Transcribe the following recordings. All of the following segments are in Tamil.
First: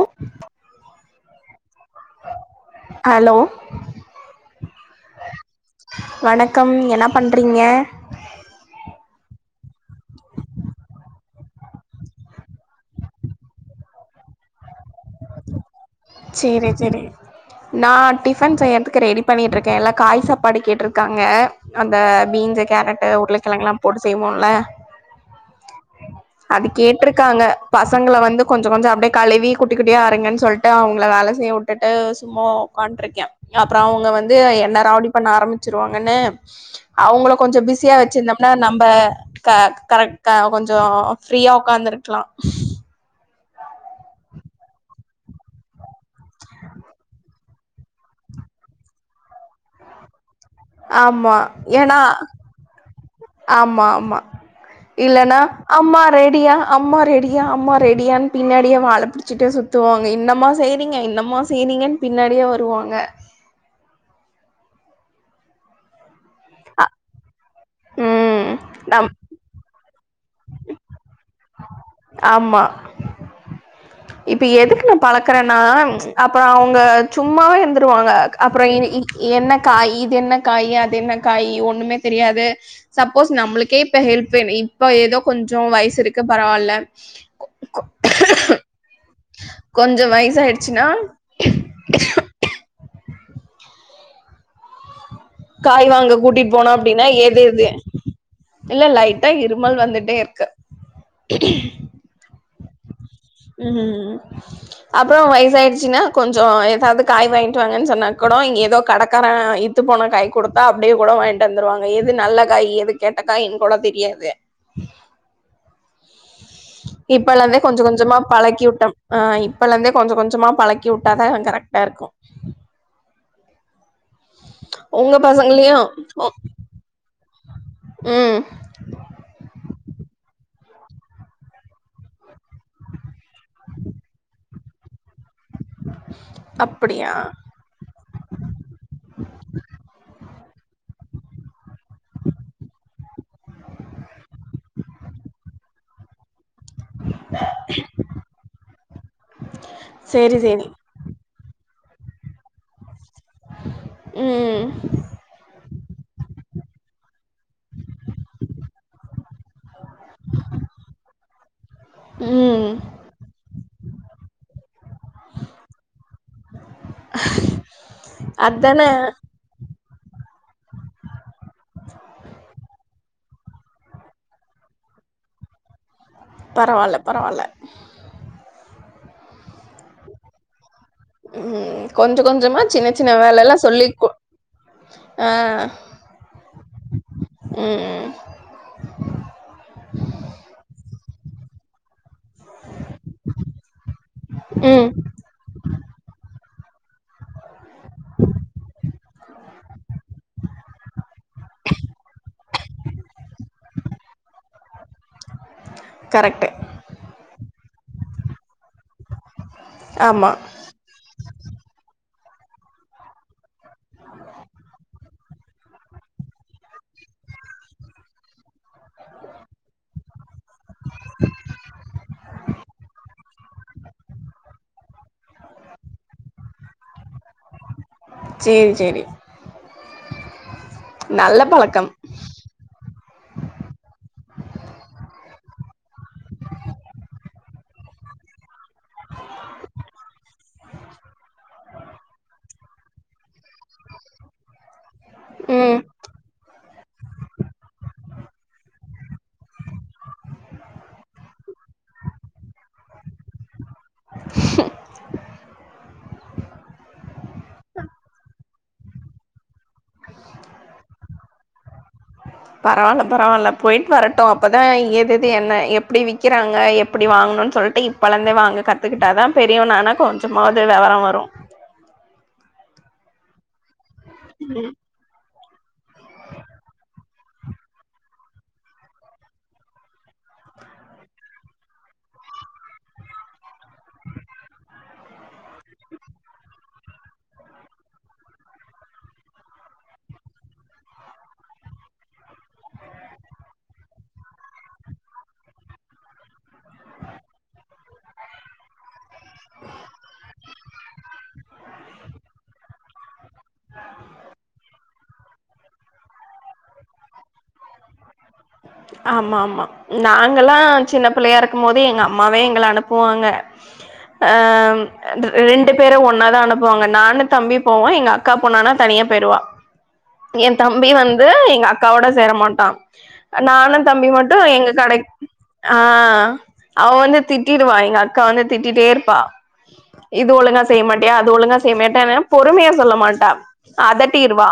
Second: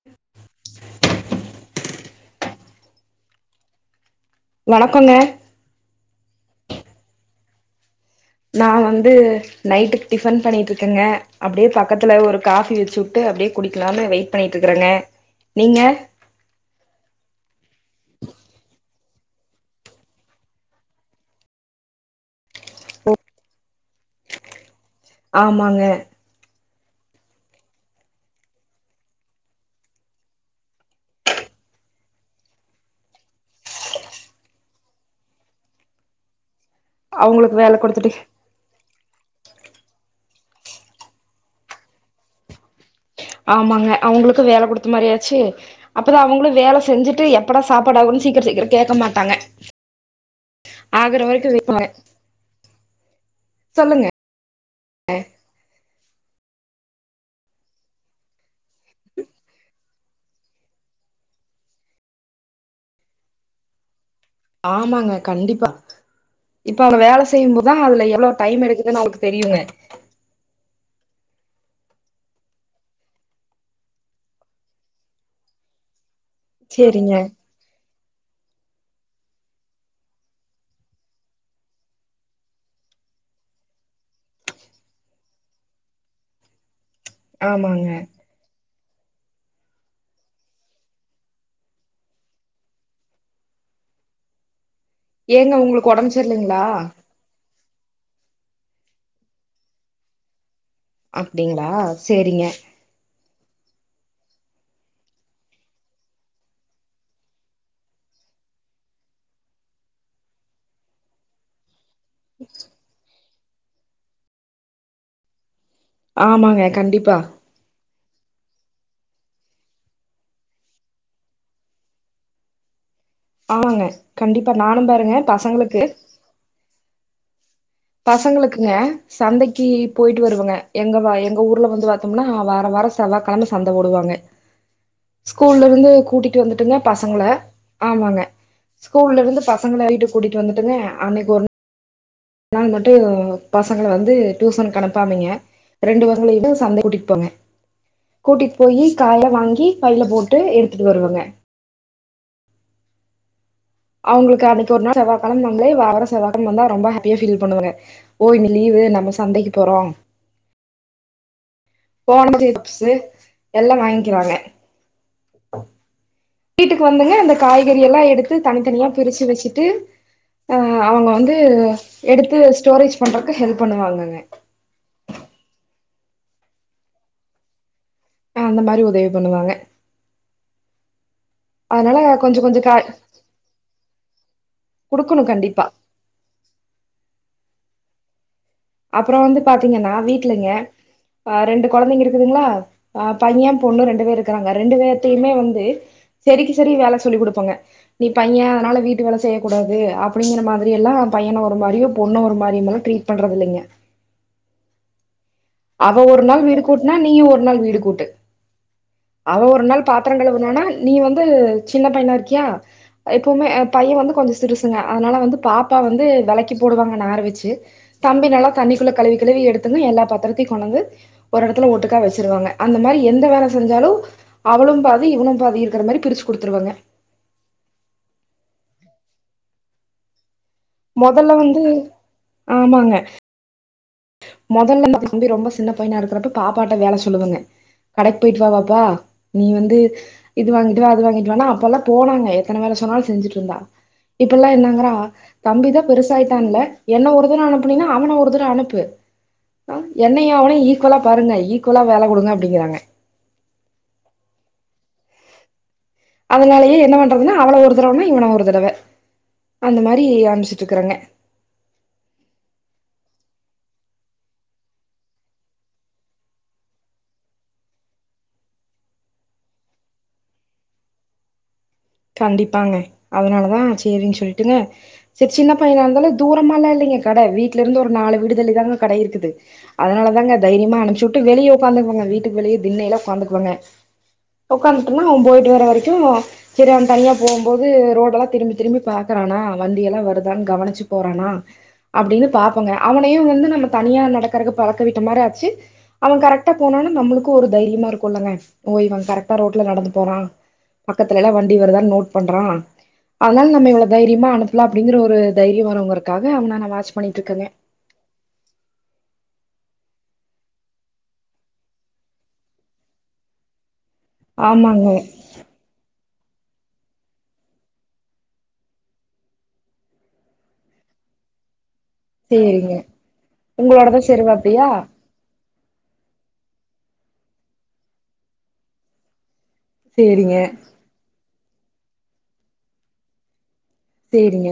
ஓ ஹலோ வணக்கோங்க வணக்கம் என்ன பண்றீங்க நா வந்து நைட்டுக்கு டிஃபன் பண்ணிட்டு இருக்கேங்க அப்டியே பக்கத்துல ஒரு காஃபி வெச்சு வுட்டு அப்டியே குடிக்கலான்னு வெயிட் பண்ணிட்டு இருக்கறங்க நீங்க சேரி செரி நா டிஃபன் செய்யறதுக்கு ரெடி பண்ணிட்டு இருக்கே எல்லா காய் சாப்பாடு கேட்ருக்காங்க அந்த பீன்ஸ் கேரட்டு உருளைக்கிழங்கலா போட்டு செய்வோல ஆமாங்க அது கேட்ருக்காங்க பசங்கள வந்து கொஞ்சோ கொஞ்சோ அப்டியே கழுவி குட்டி குட்டியா அருங்கன்னு சொல்லிட்டு அவங்க வேல செய்ய வுட்டுட்டு சும்மா உக்காண்ட்ருக்கே அப்புறோ அவங்க வந்து என்ன ராவுடி பண்ண ஆரம்பிச்சிருவாங்க கனு அவங்கள அவுங்களுக்கு கொஞ்சோ வேல பிஸியா குடுத்துட்டு வச்சிந்தோம்னா நம்ப க கரெக்ட கொஞ்சோ ஃப்ரீயா ஒக்காந்துருக்லா ஆமாங்க அவங்களுக்கு வேல குடுத்த மாரியாச்சு அப்பதா அவங்களு வேல செஞ்சுட்டு எப் எப்டா சாப்படாகுன்னு சீக்ரோ சீக்ரோ கேட்க மாட்டாங்க ஆகுற ஆமா வரைக்கு வெயிட் பண்ணுவே ஏனா ஆமா சொல்லுங்க ஆமா இல்லன்னா அம்மா ரெடியா அம்மா ரெடியா அம்மா ரெடியான் பின்னாடியே வால புடிச்சுட்டே சுத்துவாங்க இன்னமா செய்றீங்க இன் இன்னமா செய்னீங்கன்னு பின்னாடியே வருவாங்க ஆமாங்க கண்டிப்பா இப்ப அவங்க வேல செ செய்யு போதுதா அதுல எவ்ளோ ம் டைம் எடுக்குதுன்னு நம் அவங்களுக்கு தெரியுங்க ஆமா இப்ப எதுக்கு நா பழக்றேன்னா அப்றோ அவங்க சேரிங்க சும்மாவே இருந்துருவாங்க அப்புற இனி இ என்ன காயி இது என்ன காய் அது என்ன காயி ஒண்ணுமே தெரியாது சப்போஸ் நம்மளுக்கே இப்ப ஹெல்ப் வேணு இப்ப ஏதோ கொஞ்சோ வயசு இருக்க பரவால்ல ஆமாங்க கொஞ்சோ வயசாயிடுச்சுனா ஏங்க காய் உங்களுக்கு ஒடம்பு வாங்க கூட்டிட் சரியில்லைங்களா போனோ அப்டின்னா எதெது இல்ல லைட்டா இருமல் வந்துட்டே இருக்கு அப்டிங்களா சேரிங்க ம் அப்புறோ வயசாயிடுச்சின்னா கொஞ்சோ எதாவது காய் வாங்கிட்டு வாங்கன்னு சொன்னா கூட இங்க எதோ கடக்கார இது த்துப் போன காய் குடுத்தா அப்டியே கூட வாங்கிட்டு வந்துருவாங்க எது நல்ல காயி எது கெட்ட காயின்னு கூட தெரியாது ஆமாங்க கண்டிப்பா இப்பெலந்தே கொஞ்ச கொஞ்சமா பழக்கி உட்டோம் ஆ இப்பலேந்தே கொஞ்ச கொஞ்சமா பழக்கி உட்டாதா கரெக்ட்டா இருக்கு ஆமாங்க கண்டிப்பா நானு உங்க பாருங்க பசங்களையு பசங்களுக்கு ம் பசங்களுக்குங்க சந்தைக்கு போய்ட்டு வருவங்க எங்க வா எங்க ஊர்ல வந்து பாத்தோம்னா வார வாரோ செவ்வாக்கெழம சந்த போடுவாங்க ஸ்கூல்ல இருந்து கூட்டிட்டு வந்துட்டுங்க அப்டியா பசங்கள ஆமாங்க ஸ்கூல்ல இருந்து பசங்கள வீட்டுக் கூட்டிட்டு வந்துட்டுங்க அன்னைக்கு ஒரு நாள் மட்டு பசங்கள வந்து டியூசனுக்கு அனுப்பாமைங்க ரெண்டு பசங்களயு சந்தை கூட்டிட்டு போங்க கூட்டிட்டு போய் காயெல்லா வாங்கி பயில சேரி போட்டு சேரி எடுத்துட்டு வருவங்க அவுங்களுக்கு ம் அன்னைக்கு ஒரு நாள் செவ்வாக்கிழம [unintelligible] வார வார செவ்வா கிழம வந்தா ரொம்ப ஹாப் [unintelligible] பண்ணுதுங்க ஓ லீவு நாம சந்தைக்கு போறோ போனது ம் ப்ஸு யெல்லா வாங்கிறாங்க வீட்டுக்கு வந்துங்க அந்த காய்கறி யெல்லா எடுத்து அதான தனித்தனியா பிரிச்சு வெச்சுட்டு அ அவுங்க வந்து எடுத்து ஸ்டோரேஜ் பண்ற ஹெல்ப் பண்ணுவாங்கங்க பரவால்ல பரவால்ல அ அந்த மாரி உதவி பண்ணுவாங்க ம் கொஞ்ச கொஞ்சமா சின்ன சின்ன வேல எல்லா சொல்லி கொ குடுக்கணு கண்டிப்பா ம் ம் அப்புற வந்து பாத்தீங்கன்னா வீட்லைங்க அ ரெண்டு கொழந்தைங்க இருக்குதுங்களா பையன் பொண்ணு ரெண்டு பேர் இருக்கறாங்க ரெண்டு ம் பேர்தயுமே வந்து செரிக்கு செரி வேல சொல்லி் கொடுப்பேங்க நீ பைய அதனால வீட்டு வேல செய்யக்கூடாது அப்டிங்கிற மாரி எல்லா பையன ஒரு மாரியு பொண்ணு ஒரு மாரியுமா ட்ரீட் பண்றது இல்லைங்க அவ ஒரு நாள் கரெக்ட்டு வீடு கூட்டுனா நீயு ஒரு நாள் வீடு கூட்டு அவ ஒரு நாள் பாத்திர ஆமா கழுவுனனா நீ வந்து சின்ன பையனா இருக்கியா எப்பவுமே் பையன் வந்து கொஞ்ச சிறுசுங்க அதனால வந்து பாப்பா வந்து வெளக்கி போடுவாங்க நார் வெச்சு தம்பி நல்லா தண்ணிக்குள்ள கழுவி கழுவி எடுத்துங்க எல்லா த்தை கொண்டு வந்து ஒரு எடத்துல ஓட்டுக்கா வெச்சிருவாங்க அந்த மாரி எந்த வேல செஞ்சாலு அவளு பாதி இவனு பாதி இருக்கிற மாரி பிரிச்சு கொடுத்துருவங்க சேரி சேரி மொதல்ல நல்ல வந்து பழக்கம் ஆமாங்க மொதல்ல நம்ம தம்பி ரொம்ப சின்ன பையனா இருகரப்ப பாப்பாட்ட வேலை சொல்லுவங்க கடைக்கு போயிட்டு வா வாப்பா நீ வந்து இது வாங்கிட்டு வா அது வாங்கிட்டு வானா அப்ப எல்லா போனாங்க எத்தன வேல சொன்னால் செஞ்சிட்டு இருந்தா இப்ப யெல்லா என்னங்கிறா ம் தம்பிதா பெருசாயிட்டான்ல என்ன ஒரு தட அனுப்புனைனா அவன ஒரு தட அனுப்பு அ என்னையு அவனையு ஈக்குவலா பாருங்க ஈக்குவலா வேல கொடுங்க அப்டிங்கறாங்க அதனாலயே என்ன பண்றதுனா அவள ஒரு தடவனா இவன ஒரு தடவ அந்த மாரி அனுபிச்சிட்டு இருக்கறங்க பரவால்ல பரவால்ல போயிட்டு வரட்டு அப்பதா எது எது என்ன எப்டி விக்கிறாங்க எப்டி வாங் கனு சொல்லிட்டு இப்பழந்தே வாங்க கத்துக்கிட்டாதா பெரியவனான கொஞ்சமாவது விவர வரு கண்டிப்பாங்க அதனாலதா சேரின்னு சொல்லிட்டுங்க செரி சின்ன பையன இருந்தாலு தூரமெல்லா இல்லைங்க கடை வீட்ல இருந்து ஒரு நாலு வீடு தள்ளி தாங்க கடை இருக்குது அதனால தா ங்க தைரியமா அனுப்புச்சிட்டு வெளிய ஒக்காந்துக்குவங்க வீட்டுக்கு வெளியே தின்னையில்லா ஒக்காந்துக்குவங்க ஒக்காந்துட்டன்னா அவ போயிட்டு வர வரைக்கு செரி அவ தனியா போம்போது ரோடெல்லா திரும்பி திரும்பி பாக்குறானா வண்டியெல்லா வருதான் கவனிச்சி போறானா அப்டின்னு பாப்பங்க அவனையு வந்து நம்ம தனியா நடக்கறதுக்கு பழக்க விட்ட மாரி ஆச்சு அவ கரெக் ட்டா போனானா நம்மளுக்கு ஒரு தைரியமா இருக்குமில்லங்க ஓ இவ கரெக்டா ரோட்ல நடந்து போறா பக்கத்து அதனால நம்ம இவள தைரியமா அனுப்பலா அப்டிங்கிற ஒரு தைரிய வருங்கறதுக்காக அவன நா வாட்ச் பண்ணிட்டு இருக்கங்க ஆமா ஆமா நாங்கெல்லா சின்ன பிள்ளையா இருக்கு போது எங்க அம்மாவே எங்கள அனுப்புவாங்க அ ஆமாங்க ரெண்டு பேரு ஒன் னாதா அனுப்புவாங்க நானு தம்பி போவோ எங்க அக்கா போனா தனியா பெயிருவா என் தம்பி வந்து எங்க அக் காவோட சேர மாட்டா சேரிங்க நானு உங்களோடதா தம்பி மட்டு சேருவாப்டியா எங்க கடைக் ஆ அவ வந்து திட்டிடுவா எங்க அக்கா வந்து திட்டிட்டே இருப்பா இது சேரிங்க ஒழுங்கா செய்ய மாட்டியா அது ஒழுங்கா செய்ய மட்டவ பொறுமையா சொல்ல மாட்டா அதட்டிருவா சேரிங்க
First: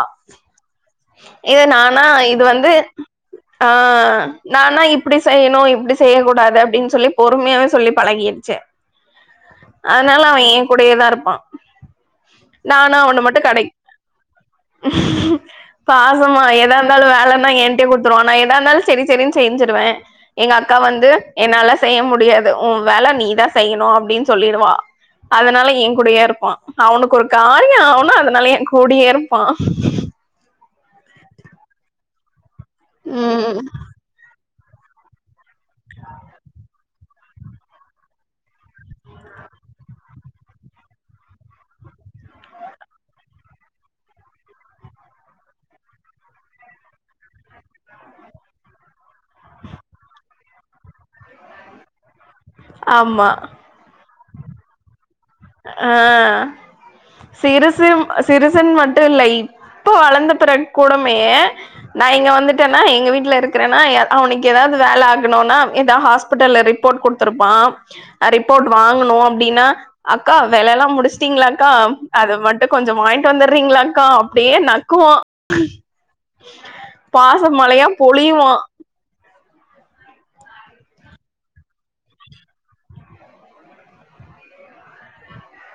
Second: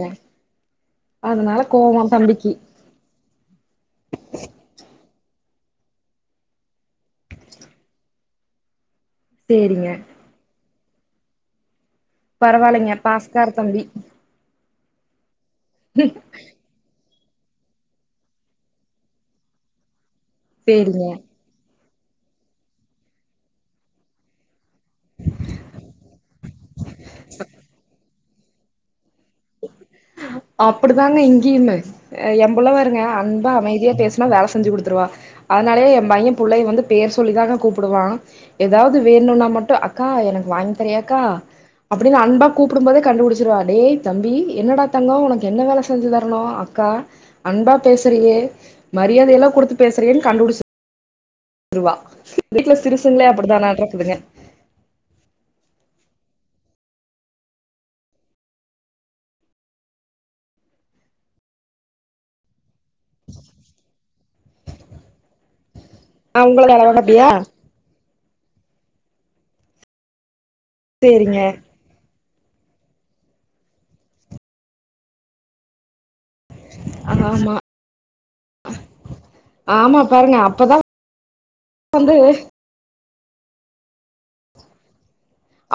அதனால இதே நானா கோவோ இது தம்பிக்கு வந்து ஆ நானா இப்படி செய்ய னும் இப்படி செய்யக்க கூடாது அப்படின்னு சொல்லி பொறுமையாவே சொல்லி பழகிச்சு சேரிங்க அனால அவன் ஏன் கூடயேதான் இருப்பா பரவாயில்லைங்க நானா உன்னு மட்டும் பாஸ்கார கடை தம்பி பாசமா எதா இருந்தாலும் வேல இருந்தா ஏன்டே கு டுத்துருவாங்க நா ஏதா இருந்தாலும் சேரி சேரினு செஞ்சிருவேன் எங்க அக்கா சேரிங்க வந்து என்னால செய்ய முடியாது உன் வேல நீதான் செய்யணும் அப்படின்னு சொல்லிருவா அதனால என் கூடேயே இருப்பான் அவனுக்கு ஒரு காரியொ ஆவனு அதனால என் கூடியே இருப்பான் பா அப்பிடிதாங்க இங்கேயுமே ஏம்புள்ளா வருங்க அன்பா ம் அமைதியா பேசுனா வேல செஞ்சு குடுத்துருவா அதனாலயே ஏ பைய புள்ளயே வந்து பேர் சொல்லிதா கூப்பிடுவா எதாவது வேணுனா மட் மட்டு அக்கா எனக்கு வாங்கி தரியாக்கா அப்டின்னு அன்பா கூப்பிடும் போதே கண்டுபிடிச்சிருவா டேய் தம்பி என்னடா தங்கோ உனக்கு என்ன வேல செஞ்சு தரனு அக்கா அன்பா பேசுறியே மரியாத எல்லா குடுத்து பேசுறியேனு கண்டுபுடிச்ச வீட்ல ஆமா சிறுசுங்களே அப்டிதானாட்ருதுங்க அ சிறுசு சிறுசின்னு மட்டு இல்ல இப்ப வளந்த பெறகு கூடமே நா இங்கே வந்துட்டேனா எங்க வீட்ல இருக்கிறனா அவனுக்கு எதாவது வேல ஆகணுன்னா எதா ஆ ஹாஸ்பிட்டல உங்கள வேல வாங்க ரிப்போர்ட் அப்டியா குடுத்துருப்பா ரிப்போர்ட் வாங்கணு அப்டின்னா அக்கா வேலல்லா சேரிங்க முடிச்சிட்டீங்களாக்கா அது மட்டு கொஞ்சோ வாங்கிட்டு வந்துறீங்களாக்கா அப்டியே நக்குவா பாச ஆமா மழையா பொழியுவா ஆமா பாருங்க அப்பதா வந்து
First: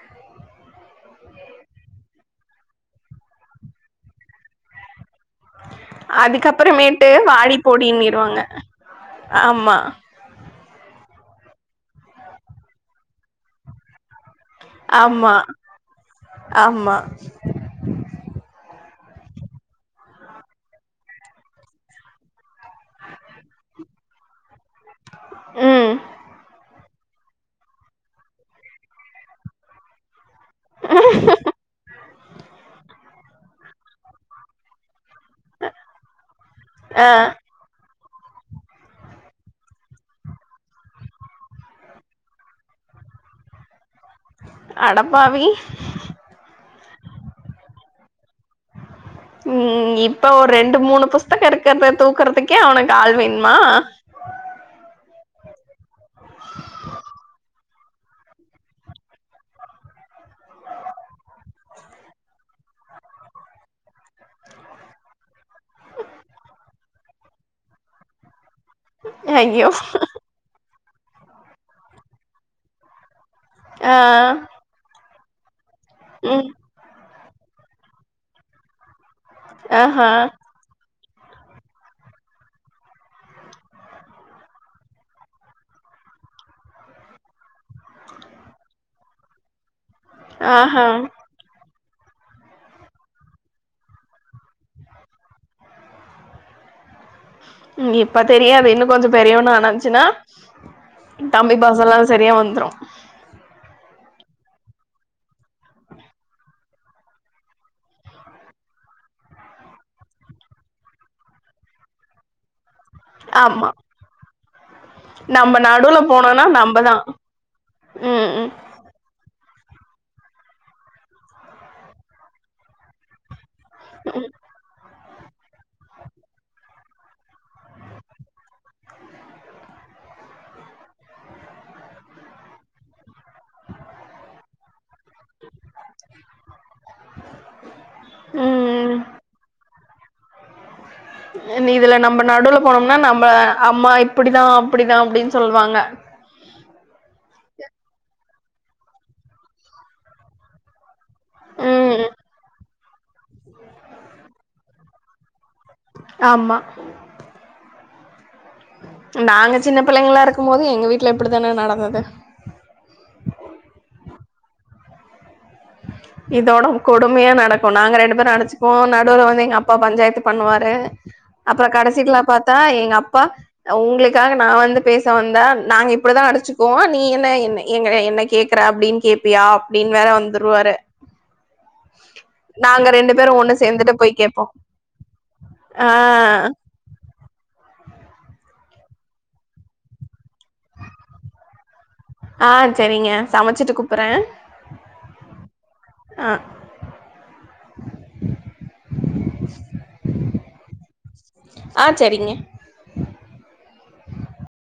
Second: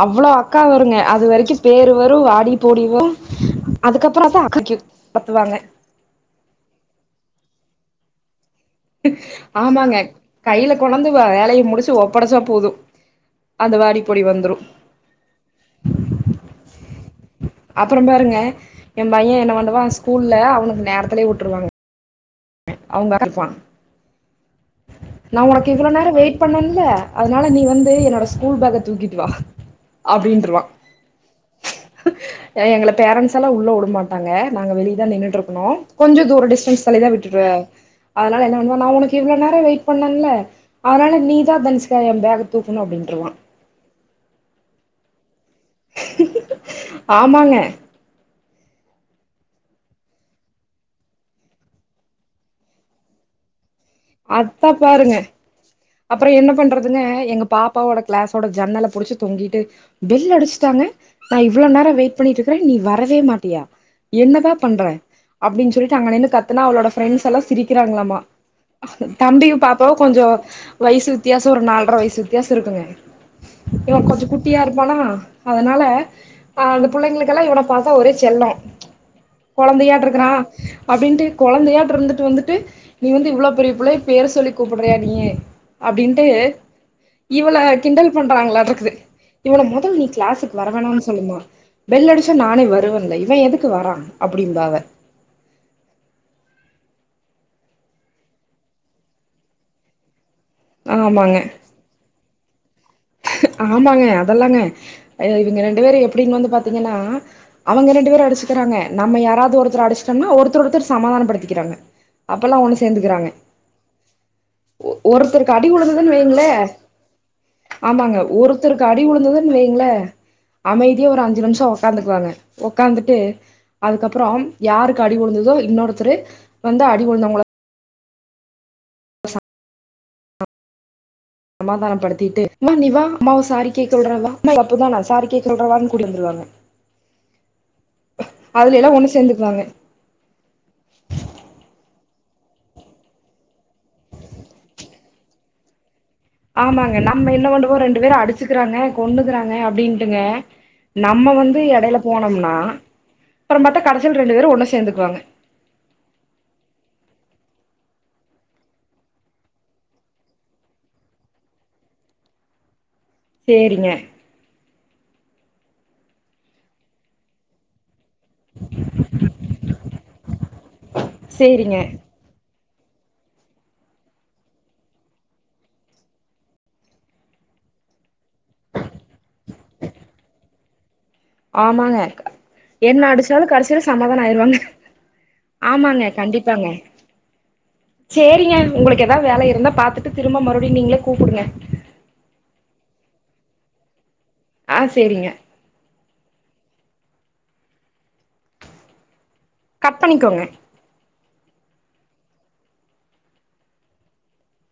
அவ்ளோ அக்கா வருங்க அது வரைக்கு பேரு வரு வாடி போடி வரு அதுக்கப்றோ தா அக்கா அதுக்கப்புறமேட்டு வாடி போடினுரூவாங்க ஆமாங்க கையில கொன்டாந்து வேலையை முடிச்சு ஒப்படச்ச போது அந்த வாடி போடி வந்துரு ஆமா ஆமா அப்றோ பாருங்க ஏ பைய என்ன பண்ணுவா ஸ்கூல்ல அவனுக்கு நேரத்திலயே வுட்ருவாங்க அவுங்க [unintelligible] நா உனக்கு இவ்ளோ ம் நேரோ வெயிட் பண்ணேன்ல அதனால நீ வந்து என்னோட ஸ்கூல் பேக தூக்கிட்டு வா அப்டின்ருவா எங்கள பேரன்ஸ்லா உள்ள வுடமாட்டாங்க நாங்க வெளியதா நின்னிட்டு இருக்கனு கொஞ்ச தூரோ டிஸ்டன்ஸ் ஆ தா விட்டுரு அதனால என்ன பண்ணுவா நா உனக்கு இவ்ளோ நேரோ வெயிட் பண்ணல அதனால நீதா தனுஷிகா ஏ பேக தூக்கணு அப்டின்ருவா அடப்பாவி ஆமாங்க [inaudible] ம் இப்ப ஒரு ரெண்டு மூணு புஸ்தக இருக்கிறத தூக்குறதுக்கே அவனக்கு ஆள் வேனுமா அத்தா பாருங்க அப்றோ என்ன பண்றதுங்க எங்க பாப்பாவோட கிளாஸோட ஜன்னல புடிச்சு தொங்கிட்டு பெல் அடிச்சுட்டா ங்க நா இவ்ளோ நேரோ வெயிட் பண்ணிட்டு இருக்கறே நீ வரவே மாட்டியா என்னதா பண்ற அப்டின்னு சொல்லிட்டு அங்க நின்று கத்துனா அவளோட ஃப்ரெண்ட்ஸ் எல்லா சிரிக்கிறாங்களாமா தம்பியு ஐயோ பாப்பாவு கொஞ்சோ வயசு வித்தியாசோ ஒரு நால்ர வயசு வித்தியாசோ இருக்குங்க ஆ இவ கொஞ்சோ குட்டியா இருப்பானா அதனால ம் அந்த புள்ளங்களுக்கு கல்லா இவன பாத்தா ஒரே செல்லோ கொழந்தையாட்ட ஆஹா இக்கிறா அப்டின்ட்டு கொழந்தையாட்ட இருந்துட்டு வந்துட்டு நீ வந்து இவ்ளோ பெரிய புள்ளய பேர் சொல்லி கூப்டுறியா நீயி அப்டின்ட்டு இவள கிண்டல் பண்றாங்களாட்ட இக்குது இவன மொதல்ல நீ கிளாசுக்கு ஆஹா வரவேணானு சொல்லுமா பெல் அடிச்சா நானே வருவேன்ல இவ எதுக்கு வரா அப்டிம்பா அவ ம் இப்ப தெரியாது இன்னு கொஞ்சோ பெரியவானானச்சுனா ஆமாங்க தம்பி பாசோ எல்லாம் செரியா வந்துரு ஆமாங்க அதெல்லாங்க இவங்க ரெண்டு பேரு எப்பிடின்னு வந்து பாத்தீங்கன்னா அவங்க ரெண்டு பேரு அடிச்சுக் ங்க நம்ம யாராவது ஒருத்தர அடிச்சுட்டம்ன்னா ஒருத்தர் ஒருத்தர் சமாதானப்படுத்திக்கிறாங்க அப்பெல்லா ஒன்னு சேந்துக்கிறாங்க ஆமா நம்ம ஒருத்தருக்கு அடி நடுவுல உழுந்ததன்னு போனோனா வைங்களே நம்பதா ஆமாங்க ம் ம் ஒருத்தருக்கு அடி உழுந்து துனா வெய்யிங்களே அமைதியா ஒரு அஞ்சு நிமிஷோ உக்காந்துக்குவாங்க உக்காந்துட்டு அதுக்கப்புறம் யாருக்கு அடி உழுந்துதோ இன்னொருத்தரு வந்து அடி உழுந்தவங்கள சமாதானோ படுத்திட்டு மா நீவா அம்மாவ சாரி கேக்கவுட்றே வா தப்புதா நா சாரி கேக்க சொல்றேவான்னு கூட்டிட்டு வந்துருவாங்க அதுல எல்லா ம் ஒன்னு சேந்துக்குவாங்க நீ இதுல நம்ம நடுல போனோம்னா நம்ம அம்மா இப்படிதா அப்படிதா அப்டின்னு சொல்லுவாங்க ஆமாங்க நம்ம என்ன பண்றுவோ ரெண்டு பேரு அடிச்சுக்கிறாங்க கொன்னுக்குறாங்க அப்டின்ட்டுங்க நம்ம வந்து எடையில ம் போனோம்னா அப்புறம் பாத்தா கடைசில ரெண்டு பேரு ஒன்னு சேந்துக்குவாங்க ஆமா நாங்க சின்ன பிள்ளைங்கலா இருக்கும் போது எங்க வீட்டுல இப்படித்தானே நடந்தது சேரிங்க இதோட கொடுமையா நடக்கு நாங்க ரெண்டு பேரு அடிச்சிப்போ நடுல வந்து எங்க அப்பா பஞ்சாயத்து பண்ணுவாரு அப்புறோ சேரிங்க கடைசிக்குல்லா பாத் தா எங்க அப்பா உங்களுக்காக நா வந்து பேச வந்தா நாங்க இப்படிதா அடிச்சிக்குவோ நீ என்ன என்ன எங்கள என்ன கேக்குற அப்டின்னு கேப்பியா அப்டின்னு வேற வந்துருவாரு ஆமாங்க நாங்க என்ன ரெண்டு பேரும் அடிச்சாலு ஒண்ணு கடைசில சேர்ந்துட்டு போய் சமாதானோ கேட்போம் ஆயிருவாங்க ஆமாங்க ஆஹ் கண்டிப்பாங்க சேரிங்க உங்களுக்கு ஏதா வேல இருந்தா பாத்துட்டு திரும்ப மறுபடியு நீங்களே கூப்புடுங்க ஆ செரிங்க சமைச்சிட்டு கூப்புட்றே ஆ சேரிங்க அ கட் பண்ணிக்கோங்க ஆ செரிங்க